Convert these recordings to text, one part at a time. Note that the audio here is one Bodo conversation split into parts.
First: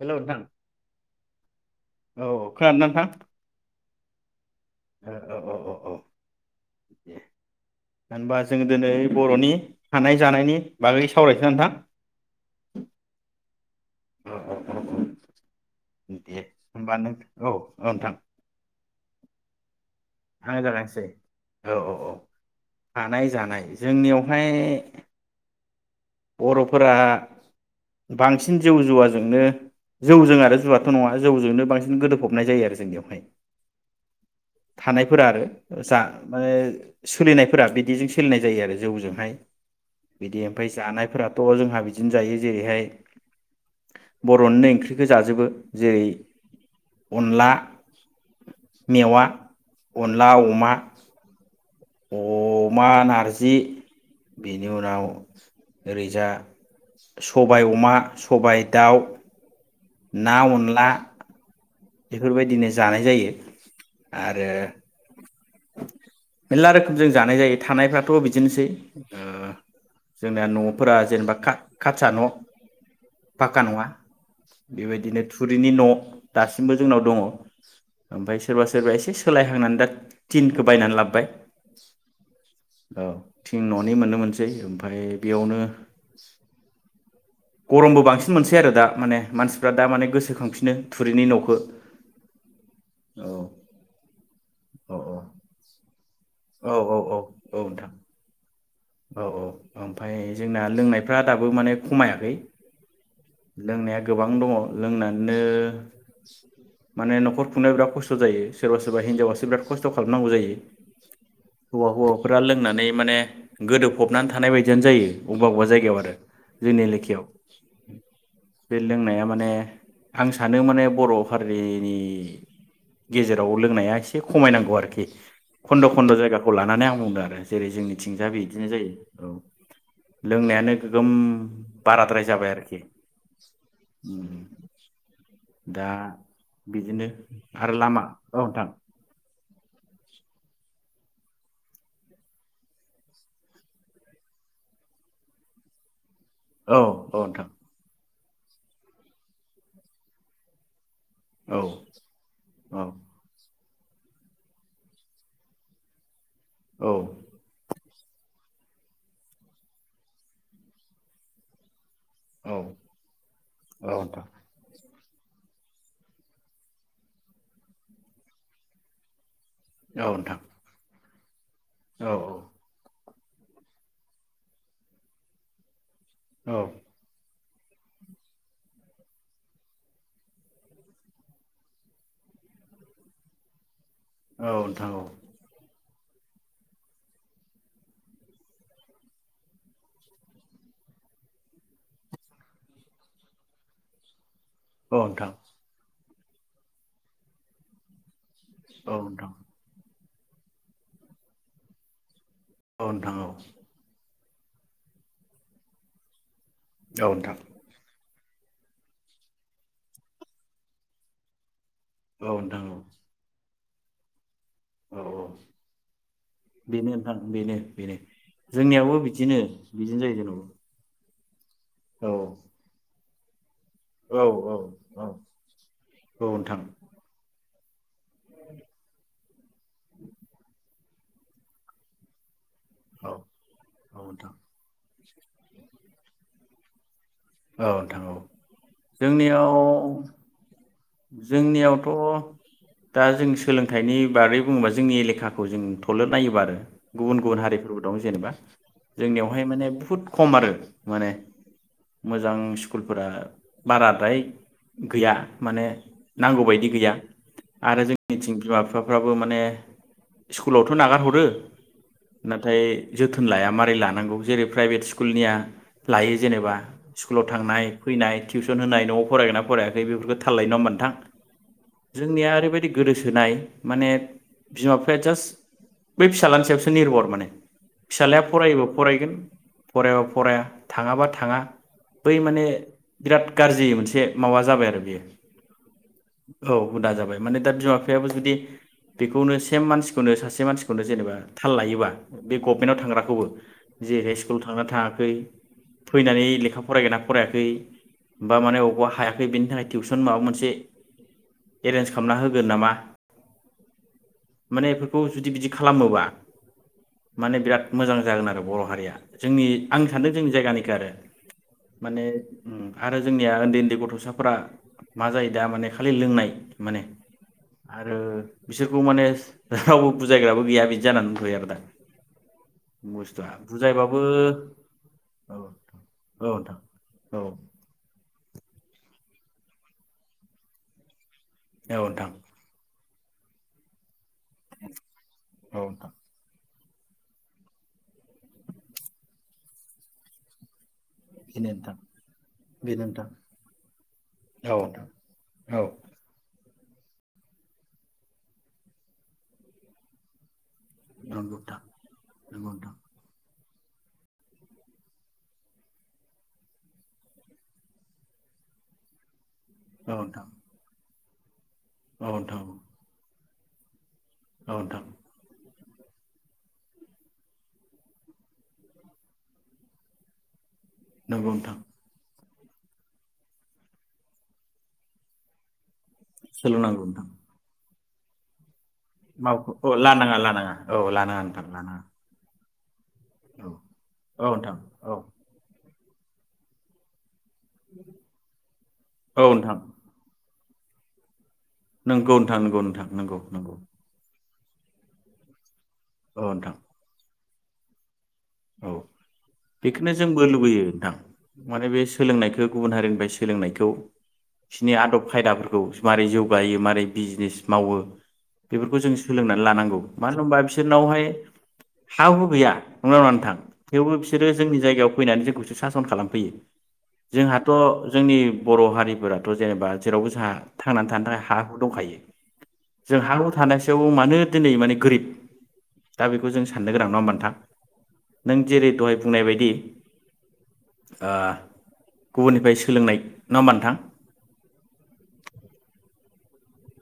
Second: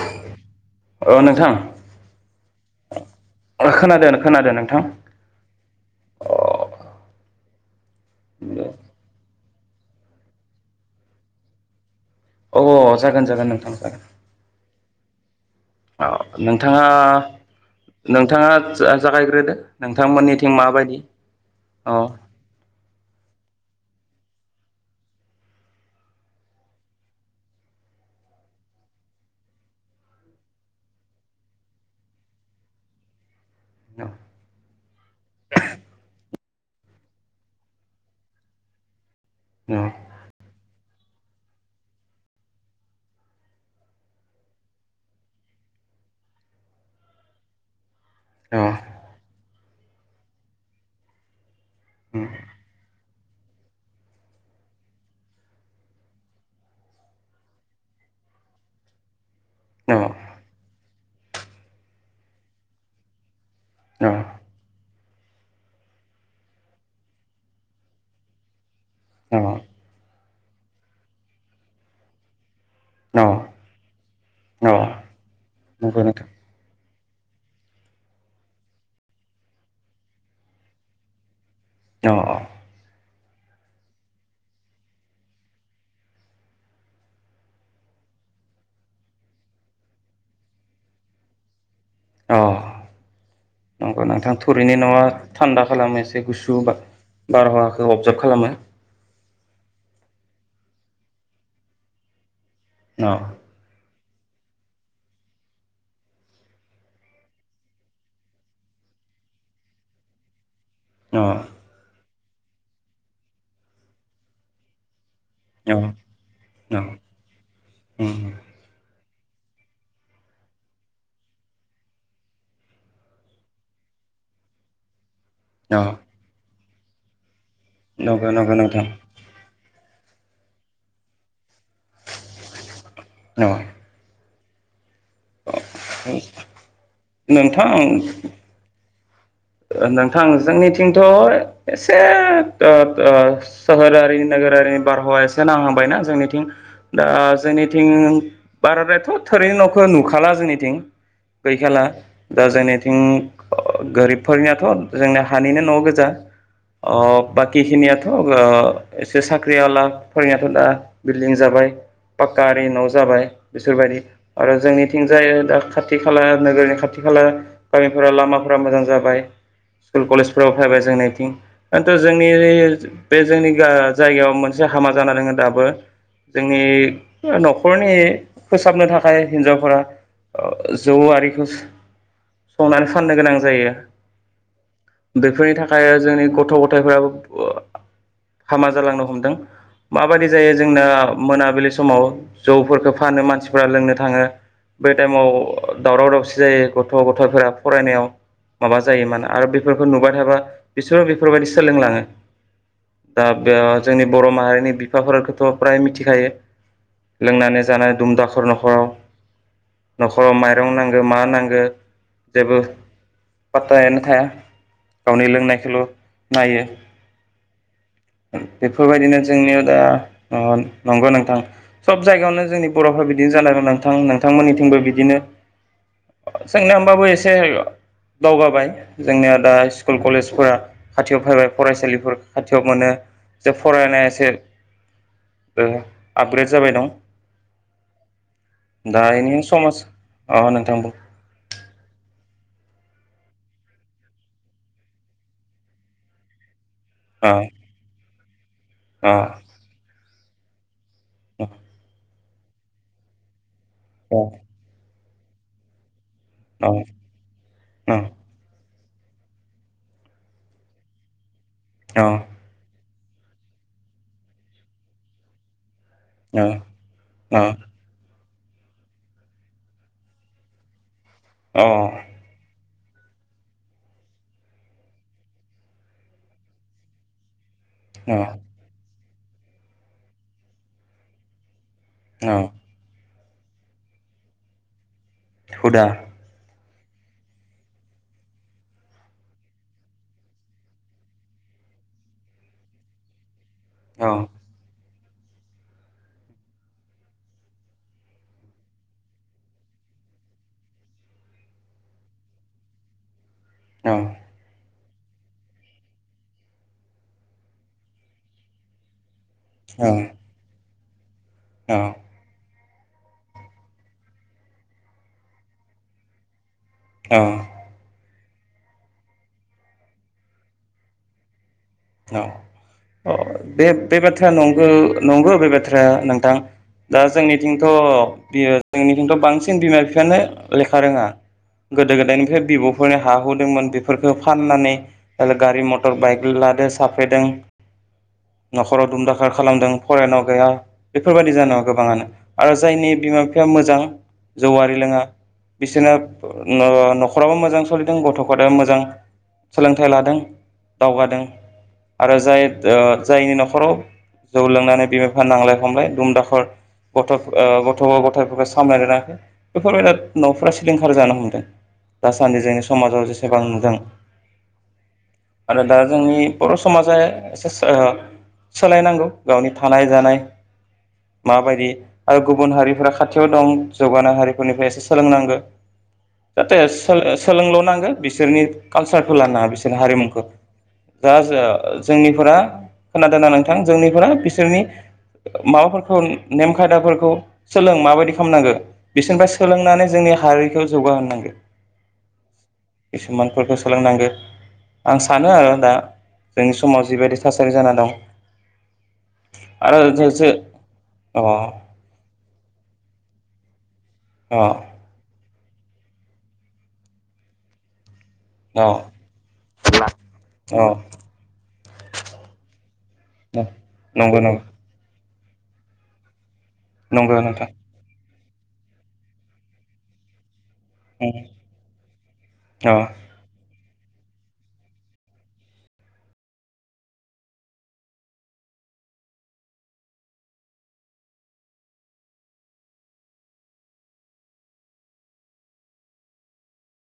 हेल' नोंथां अ नोंथां औ खोनादों ना नोंथां खोनादों खोनादों नोंथां औ औ औ अ औ अ द दे होनबा जों दिनै बर'नि थानाय जानायनि बागै सावरायसै नोंथां औ औ जागोन जागोन नोंथां अह अह अह नोंथाङा होमबा नों औ नोंथां नोंथाङा जागायग्रोदो नों नोंथमोननिथिं आंनो माबायदि जागायनोसै औ औ अह औ थानाय जानाय जोंनियावहाय बर'फोरा बांसिन जौ जुवाजोंनो जौजों आरो जुवाथ' नङा जौजोंनो बांसिन गोदोबफबनाय जायो आरो जोंनियावहाय थानायफोरा आरो जा माने सोलिनायफोरा बिदिजों सोलिनाय जायो आरो जौजोंहाय अ बिदि ओमफ्राय जानायफोराथ' जोंहा बिदिनो जायो जेरैहाय बर'निनो ओंख्रिखौ जाजोबो जेरै अनला मेवा अनला अमा अमा नारजि जि बेनि उनाव ओरैजा सबाय अमा सबाय दाउ ना अनला बेफोरबायदिनो जानाय जायो आरो मेलला रोखोम जों जानाय जायो थानायफ्राथ' बिदिनोसै [unintelligible] जोंना न'फोरा जेनेबा खा-खासा न अ पाक्का नङा अ अ बेबायदिनो थुरिनि न' नंगौ नोंथां दासिमबो जोंनाव दङ ओमफ्राय सोरबा सोरबा एसे सोलायहांनानै दा थिनखौ बायनानै लाबोबाय औ [unintelligible] थिं न'नि नुनो मोनसै ओमफ्राय बेयावनो गरमबो बांसिन मोनसै आरो दा माने मानसिफ्रा दा माने गोसोखांफिनो थुरिनि न'खौ अ नंगौ नोंथां थुरैनि न औ न'आ थान्दा खालामो एसे गुसु औ औ औ औ नोंथां बारहावाखौ अबजार्ब खालामो औ औ ओमफ्राय जोंना लोंनायफ्रा दाबो माने खमायाखै अ लोंनाया गोबां दङ लोंनानैनो माने न'खर खुंनायाव बिराद खस्थ' जायो सोरबा सोरबा हिनजावासो बिराद खस्थ' खालामनांगौ जायो अ हौवा हौवा फोर लोंनानै माने गोदोबफबनानै थानाय बायदियानो जायो बबेबा बबेबा अ जायगायाव आरो अ जोंनि एलेखियाव बे लोंनाया माने आं सानो माने बर' हारिनि गेजेराव लोंनाया एसे खमायनांगौ आरोखि खन्द खन्द जायगा खौ लानानै आं बुंदों आरो जेरै जोंनि थिजा नंगौ [unintelligible] नंगौ बिदिनो नोंथां जायो औ लों नायानो गोगोम बाराद्राय जाबाय आरोखि दा अ बिदिनो आरो नोंथां लामा औ नोंथां नोंथां जोंनिथिंथ एसे ओ ओ सोहोरारि नोगोरारिनि बारहावा एसे नांहांबायना जोंनिथिं औ दा औ नोंथां जोंनिथिं बाराद्रायथ थोरैनि नखौ नुखाला जोंनिथिं गैखाला औ दा जोंनिथिं गोरिब फोरोंनायाथ‌ जोंना हानिनो न गोजा औ अ बाखि खिनियाथ एसे साख्रिया ला फोरायनियाथ दा बिलदिं जाबाय पाक्का औ आरि न जाबाय बिसोरबायदि नोंथां आरो जोंनि थिं जायो दा खाथि खाला नोगोरनि खाथि खाला गामिफोरा लामाफोरा मोजां जाबाय [inaudible] स्कुल औ नोंथां कलेजफोराव फैबाय जोंनि थिन दाथ औ जोंनि बे जोंनि जायगायाव मोनसे हामा जाना दोङो दाबो औ जोंनि नखर नखरनि फोसाबनो थाखाय हिनजावफोरा जौ ओ आरिखौ संनानै फाननो गोनां जायो औ नोंथां औ बेफोरनि थाखाय जोंनि गथ गथायफोराबो हामा जालांनो हमदों माबायदि जायो जोंना मोनाबिलि समाव जौफोरखौ फानो मानसिफोरा लोंनो थाङो बेै औ टाइमाव नोंथां दावराव दावसि जायो गथ गथायफोरा फरायनायाव मा औ नोंथां जायोमोन आरो औ बेफोरखौ नुबाय एबा बिसोरो बेफोरबायदि सोलों लाङो नोंथां दा औ बे जोंनि बर माहारिनि बिफाफोरखौथ फ्राय मिथिखायो नोंथां लोंनानै जानानै दुमदाखा नखर नखराव नखराव माइरं नांगौ मा नांगौ औ नोथां औ पाथथायानो थाया औ गावनि लोंनायखौल नायो बेनो नोंथां बेनो बेनो जोंनियावबो बेफोरबायदिनो बिदिनो जोंनियाव दा बिदिनो जायो न जेन'बा नंगौ दा [inaudible] सब औ जायगायावनो जोंनि बर'फ्रा बिदि बे जानो गोनां नोंथां औ औ नोंथांमोननिथिंबो औ बिदिनो औ नोंथां जोंनिया होमबाबो एसे [inaudible] दावगाबाय जोंनिया दा स्कुल कलेजफोरा खाथियाव फैबाय फरायसालिफोर खाथियाव मोनो औ जे औ फरायनाया एसे नोंथां आपग्रेड जाबाय दं औ नोंथां औ दा इनिनो जोंनियाव समाज अ नोंथांबो जोंनियावथ' दा जों सोलोंथाइनि बारै बुङोबा जोंनि एलेखाखौ जों थले नायोबा आरो गुबुन अ गुबुन हारिफोरबो दं जेनेबा जोंनियावहाय माने बुहुत खम आरो माने दा मोजां स्कुलफोरा बाराद्राय गैया माने नांगौ बायायदि अ गैया आरो जोंनिथिं बिमा बिफाफ फ्राबो माने स्कुलावथ' नागारहरो अ नाथाय जोथोन लाया माबारै लानांगौ जेरै प्राइभेट स्कुलनिया लायो जेनेबा स्कुलाव अ थांनाय फैनाय टिउसन होनाय न'आव फरायगोना फरायाखै बेफोरखौ' थाल लायो नडा होनबा नोंथां जोंनिया ओरै बायदि गोदोसोनाय माने बिमा बिफाया जास्ट बै फिसाज्लानि सायावसो निर्भर माने अ फिसाज्लाया फरायोबा फरायगोन फरायाबा फराया थाङाबा थाङा बै अ माने बिराद गाज्रि मोनसे माबा जाबाय आरो बियो हुदा हुदा जाबाय माने दा बिमा बिफायाबो जुदि बेखौनो सेम मानसिखौनो सासे मानसिखौनो जेनेबा थाल लायोबा बे गभमेन्टआव थांग्राखौबो अ जेरै स्कुल थांना थाङाखै फैनानै लेखा फरायगोनना फरायाखै बा माने अबावबा हायाखै बेनि थाखाय टिउसन सोर माबा मोनसे एरेन्ज खालामना होगोन नामा अ माने बे खौ जुदि बिदि खालामोबा माने बिराद मोजां जागोन आरो बर' हारिया जोंनि आं अ सानदों जोंनि जायगानिखौ आरो अ माने उम आरो जोंनिया उन्दै उन्दै गथ'साफ्रा मा जायो दा माने खालि लोंनाय माने औ आरो बिसोरखौ माने रावबो बुजायग्राबो गैया बिदि जानानै दथैयो आरो दा औ औ बुस्थुआ बे बे बुजायबाबो बाथ्राया नंगौ नंगौ औ बे बाथ्राया नोंथां दा औ जोंनिथिंथ' बियो जोंनिथिंथ' बांसिन बिमा बिफायानो लेखा रोङा गोदो नोंथां गोदायनिफ्राय बिब' हा हच होदोंमोन बेफोरखौ फाननानै औ गारि नोंथां मटर बाइक लादों थाफेदों न'खराव दुमदाखार खालामदों फरायनायाव गैया बेफोरबायाददि बेनो जाना गोबाङानो आरो जायनि नोंथां बिमा बिफाया मोजां बेनो जौवारि नोंथां औ लोङा नोंथां औ बिसोरना न'खराबो मोजां सोलिदों गथ' गथायो मोजां सोलोंथाइ लादों नंगौ दावगादों नोंथां दा जाय नंगौ नोंथां जायनि न'खराव जौ लोंनानै बिमा बिफा नांलाय खमलाय दुम दाखर गथ' गथ' गथ'फोरखौ सामलायनो रोङाखै औ बेफोरबायदि नोंथां आरो न'फोरा सोलिंखार थार जानो हमदों औ नोंथां दासान्दि जोंनि समाजाव जेसे गोबां नुदों औ नोंथां आरो दा जोंनि बर' समाजा एसे सोलायनांगौ गावनि थानाय जानाय नंगौ नोंथां माबायदि आरो गुबुन हारिफोरा खाथियाव दं जौगानाय हारिफोरनिफ्राय एसे सोलोंनांगौ जाहाथे सोलोंनांगौ नोंथां सोलोंल' नांगोन बिसोरनि कालसारखौ लानाङा माबाखौ औ बिसोरनि लानाङा हारिमुखौ लानाङा औ दा लानाङा नोंथां लानाङा जोंनिफोरा खोनादोंना औ नोंथां जोंनिफोरा औ नोंथां बिसोरनि औ माबाफोर खौ नेमखादाफोरखौ सोलों माबायदि खालामनांगो औ बिसोरनिफ्राय नोंथां सोलोंनानै जोंनि हारि खौ जौगाहोनांगो नंगौ नोंथां नंगौ नोंथां नंगौ नंगौ सोलोंनांगौ आं सानो आरो दा औ नोंथां जोंनि समाव जिबायदि थासारि जाना दं औ आरो बेखौनो जो जो जोंबो लुबैयो नोंथां अ माने बे सोलोंनायखौ गुबुन हारिनिफाय सोलोंनायखौ अ बिसिनि आदब खायदाफोर मारै जौगायो मारै बिजनेस मावो बेफोरखौ जों अ सोलोंनानै लानांगौ मानो होनबा अ बिसोरनावहाय हा हु गैया नंगौना नङा थेवबो नंगौ बिसोरो नंगौ जोंनि जायगायाव फैनानै जोंखौसो सासन खालामफैयो नंगौ नोंथां जोंहाथ' जोंनि बर' हारिफोराथ' जेनेबा जेरावबो जोंहा थांनानै थानो थाखाय अ हा हु दंखायो जों हा हु थानाय रावबो मानो दिनै माने गोरिब दा बेखौ जों साननो गोनां नङा होमबा नोंथां थां नों जेरै दहाय बुंनाय बायदि ओ गुबुननिफ्राय सोलोंनाय नङा होमबा नोंथां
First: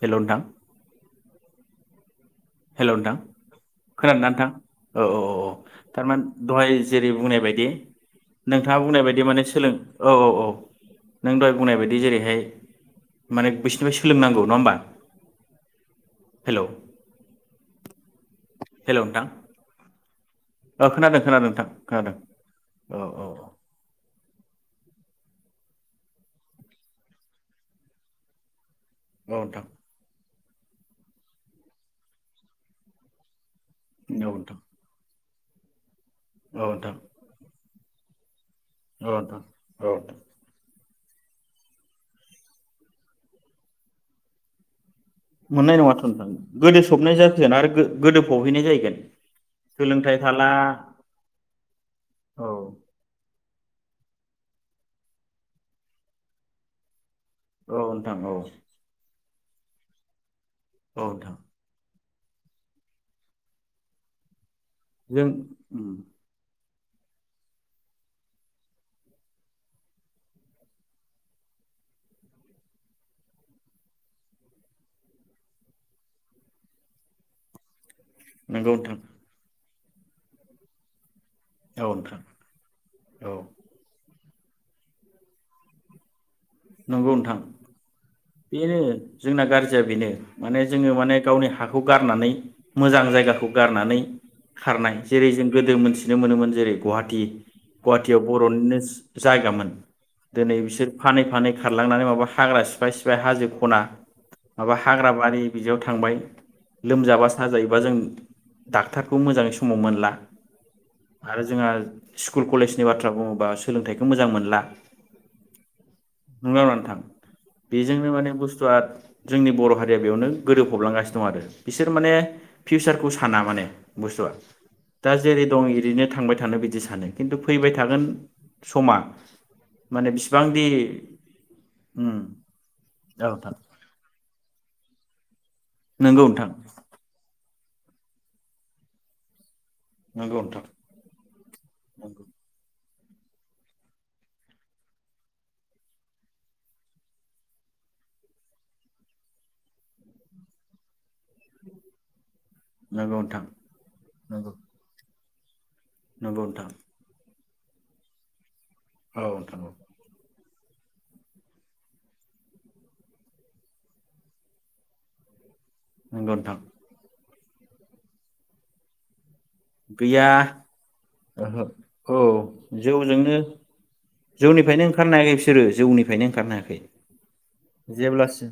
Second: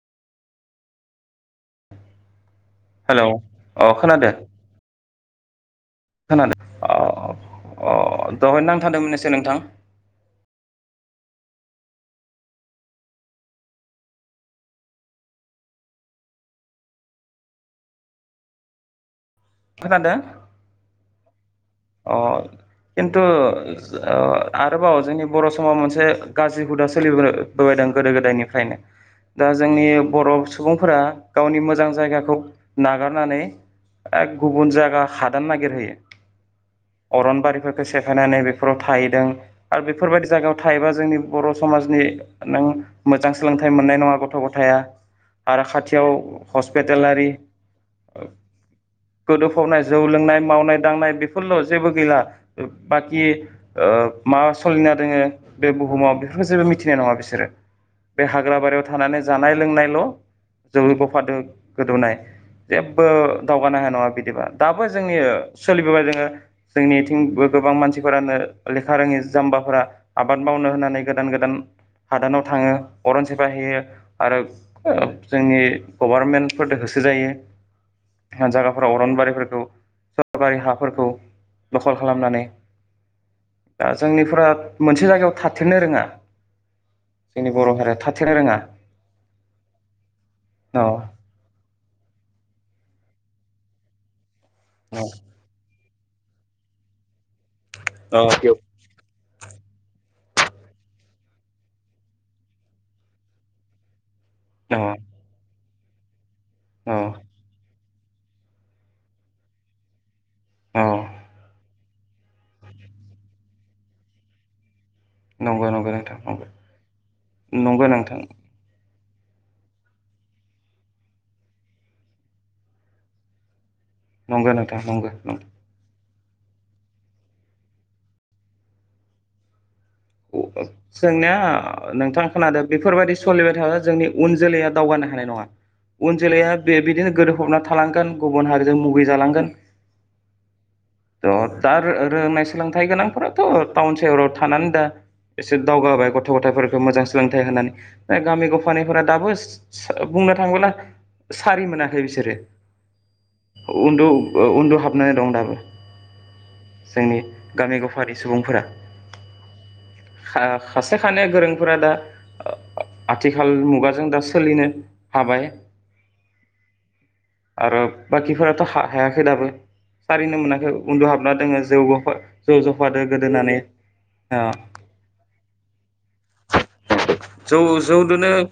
हेल' नोंथां हेल' अ खोनादोंना खोनादों नोंथां औ औ औ थारमाने दहाय जेरै बुंनाय बायदि अ दहाय नोंथाङा बुंनाय नांथादोंमोन बायदि एसे माने नोंथां सोलों औ औ औ नों दहाय बुंनाय बायदि जेरैहाय माने बिसिोरनिफ्राय सोलोंनांगौ नङा होमबा हेल' हेल' नोंथां मा होनदों ओ खोनादों खोनादों नोंथां अ खोनादों औ खेन्थु औ ओ आरोबाव जोंनि बर' समाव मोनसे गाज्रि हुदा सोलिबोबोबायदों गोदो गोदायनिफ्रायनो दा नोंथां जोंनि बर' सुबुंफोरा गावनि मोजां जायगाखौ नागारनानै औ ए नोंथां गुबुन जायगा ह नागिर हैयो औ नोंथां अरनबारिफोर खो सेफायनानै बे- फोराव औ थाहैदों नोंथां औ आरो नोंथां बेफोरबायदि जागायाव थायोबा जोंनि बर' समाजनि नों मोजां सोलोंथाइ मोननाय नङा गथ' गथाया आरो मोननाय नङाथ' खाथियाव नोंथां गोदो फबनाय हस्पिटालारि जाथियानो आरो गोदो फबहैनाय जाहैगोन सोलोंथाइ थाला फोरल' जेबो गैला औ बाखि ओ मा सलिना दोङो बे बुहुमाव बेफोरखो जेबो मिथिनाय नङा बिसोर औ नोंथां बे औ हाग्रा बारियाव थानानै जानाय लोंनायल' जौ औ नोंथां बफादो गोदौनाय जेबो दावगानो हाया नङा बिदिबा दाबो जों जोंनियो सोलिबोबाय दोङो जोंनिथिंबो गोबां मानसिफोरानो लेखा रोङि जाम्बाफोरा आबाद मावनो होननानै गोदान गोदान हादानाव थाङो अरन सेफायहैयो आरो ओ जोंनि गभारमेन्टफोरदो होसो जायो नंगौ जागाफोराव नोंथां अरनबारिफोरखौ सरकारि हाफोरखौ औ दखल नोंथां खालामनानै औ दा जोंनि फोरा मोनसे जायगायाव थाथिरनो रोङा नंगौ नोंथां जोंनि बर' हारिया थाथेरनो रोङा बेनो जोंना गारजिया बेनो माने औ जोङो माने गावनि हाखौ गारनानै मोजां जायगाखौ गारनानै खारनाय औ जेरै जों गोदो मोनसे मिथिनो मोनोमोन जेरै गुवाहाटि गुवाहाटियाव बर'निनो जायगामोन दोनै बिसोर फानै फानै खारलांनानै माबा हाग्रा सिफाय सिफाय हाजो खना माबा औ हाग्रा बारि बिदियाव थांबाय औ लोमजाबा साजायोबा जों डाक्टारखौ मोजाङै समाव मोनला औ आरो जोंहा स्कुल कलेजनि बाथ्रा बुङोबा सोलोंथाइखो मोजां मोनला नंगौ नंगौ नंगोना नङा नोंथां नंगौ नंगौ बेजोंनो नोंथां माने बुस्थुआ जोंनि बर' हारिया बेयावनो गोदोफबलांगासिनो दं आरो बिसोर माने फिउचारखौ साना माने बुस्थुआ नंगौ नोंथां नंगौ दा जेरै दं ओरैनो थांबाय थानो बिदि सानो खिन्थु फैबाय थागोन समा माने बिसिबां नंगौ दि जोंनिया नोंथां खोनादों बेफोरबायदि औ सोलिबाय नोंथां थाब्ला जोंनि उन जोलैया दावगानो हानाय नङा। उन नंगौ नोंथां जोलाया बे बिदिनो गोदो फबना थालांगोन गुबुन हारिजों मुगैजालांगोन नंगौ नोंथां थ' दा नंगौ रोंनाय सोलोंथाइ गोनां न'फ्राथ' टाउन सहराव थानानै दा एसे दावगाबोबाय गथ' गथायफोरखौ मोजां सोलोंथाइ होनानै गामि गफानिफोरा दाबो बुंनो थाङोबोला सारि मोनाखै बिसोरो नंगौ नोंथां उन्दु नंगौ उन्दु हाबनानै दं दा नंगौ नोंथां गामि गफारि सुबुंफोरा औ नोंथां औ खासे खानै गोरोंफोरा दा आथिखाल मुगाजों दा सोलिनो हाबाय नंगौ नोंथां आरो बाखिफोराथ' हायाखै दाबो गैया सारिनो मोनाखै उन्दुहाबना दोङो ओहो जौ ज औ जौ जफादो जौजोंनो गोदोनानै दा जौनिफ्रायनो ओंखारनो हायाखै बिसोरो जौनिफ्रायनो ओंखारनो हायाखै जौ जौ दोनो जेब्लासिम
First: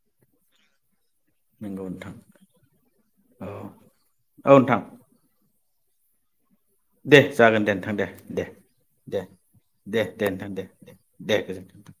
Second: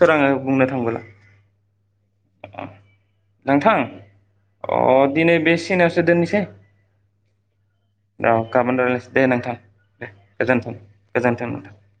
सोराङो बुंनो थांबोला नोंगौ नों नोंथां औ नोंथां अ दिनै बेसे खिनायावसो दोननोसै दे जागोन दे नोंथां दे र' दे गाबोन रायलायनोसै दे नोंथां दे दे नोंथां दे गोजोन्थों दे दे गोजोन्थों गोजोनथों नोंथां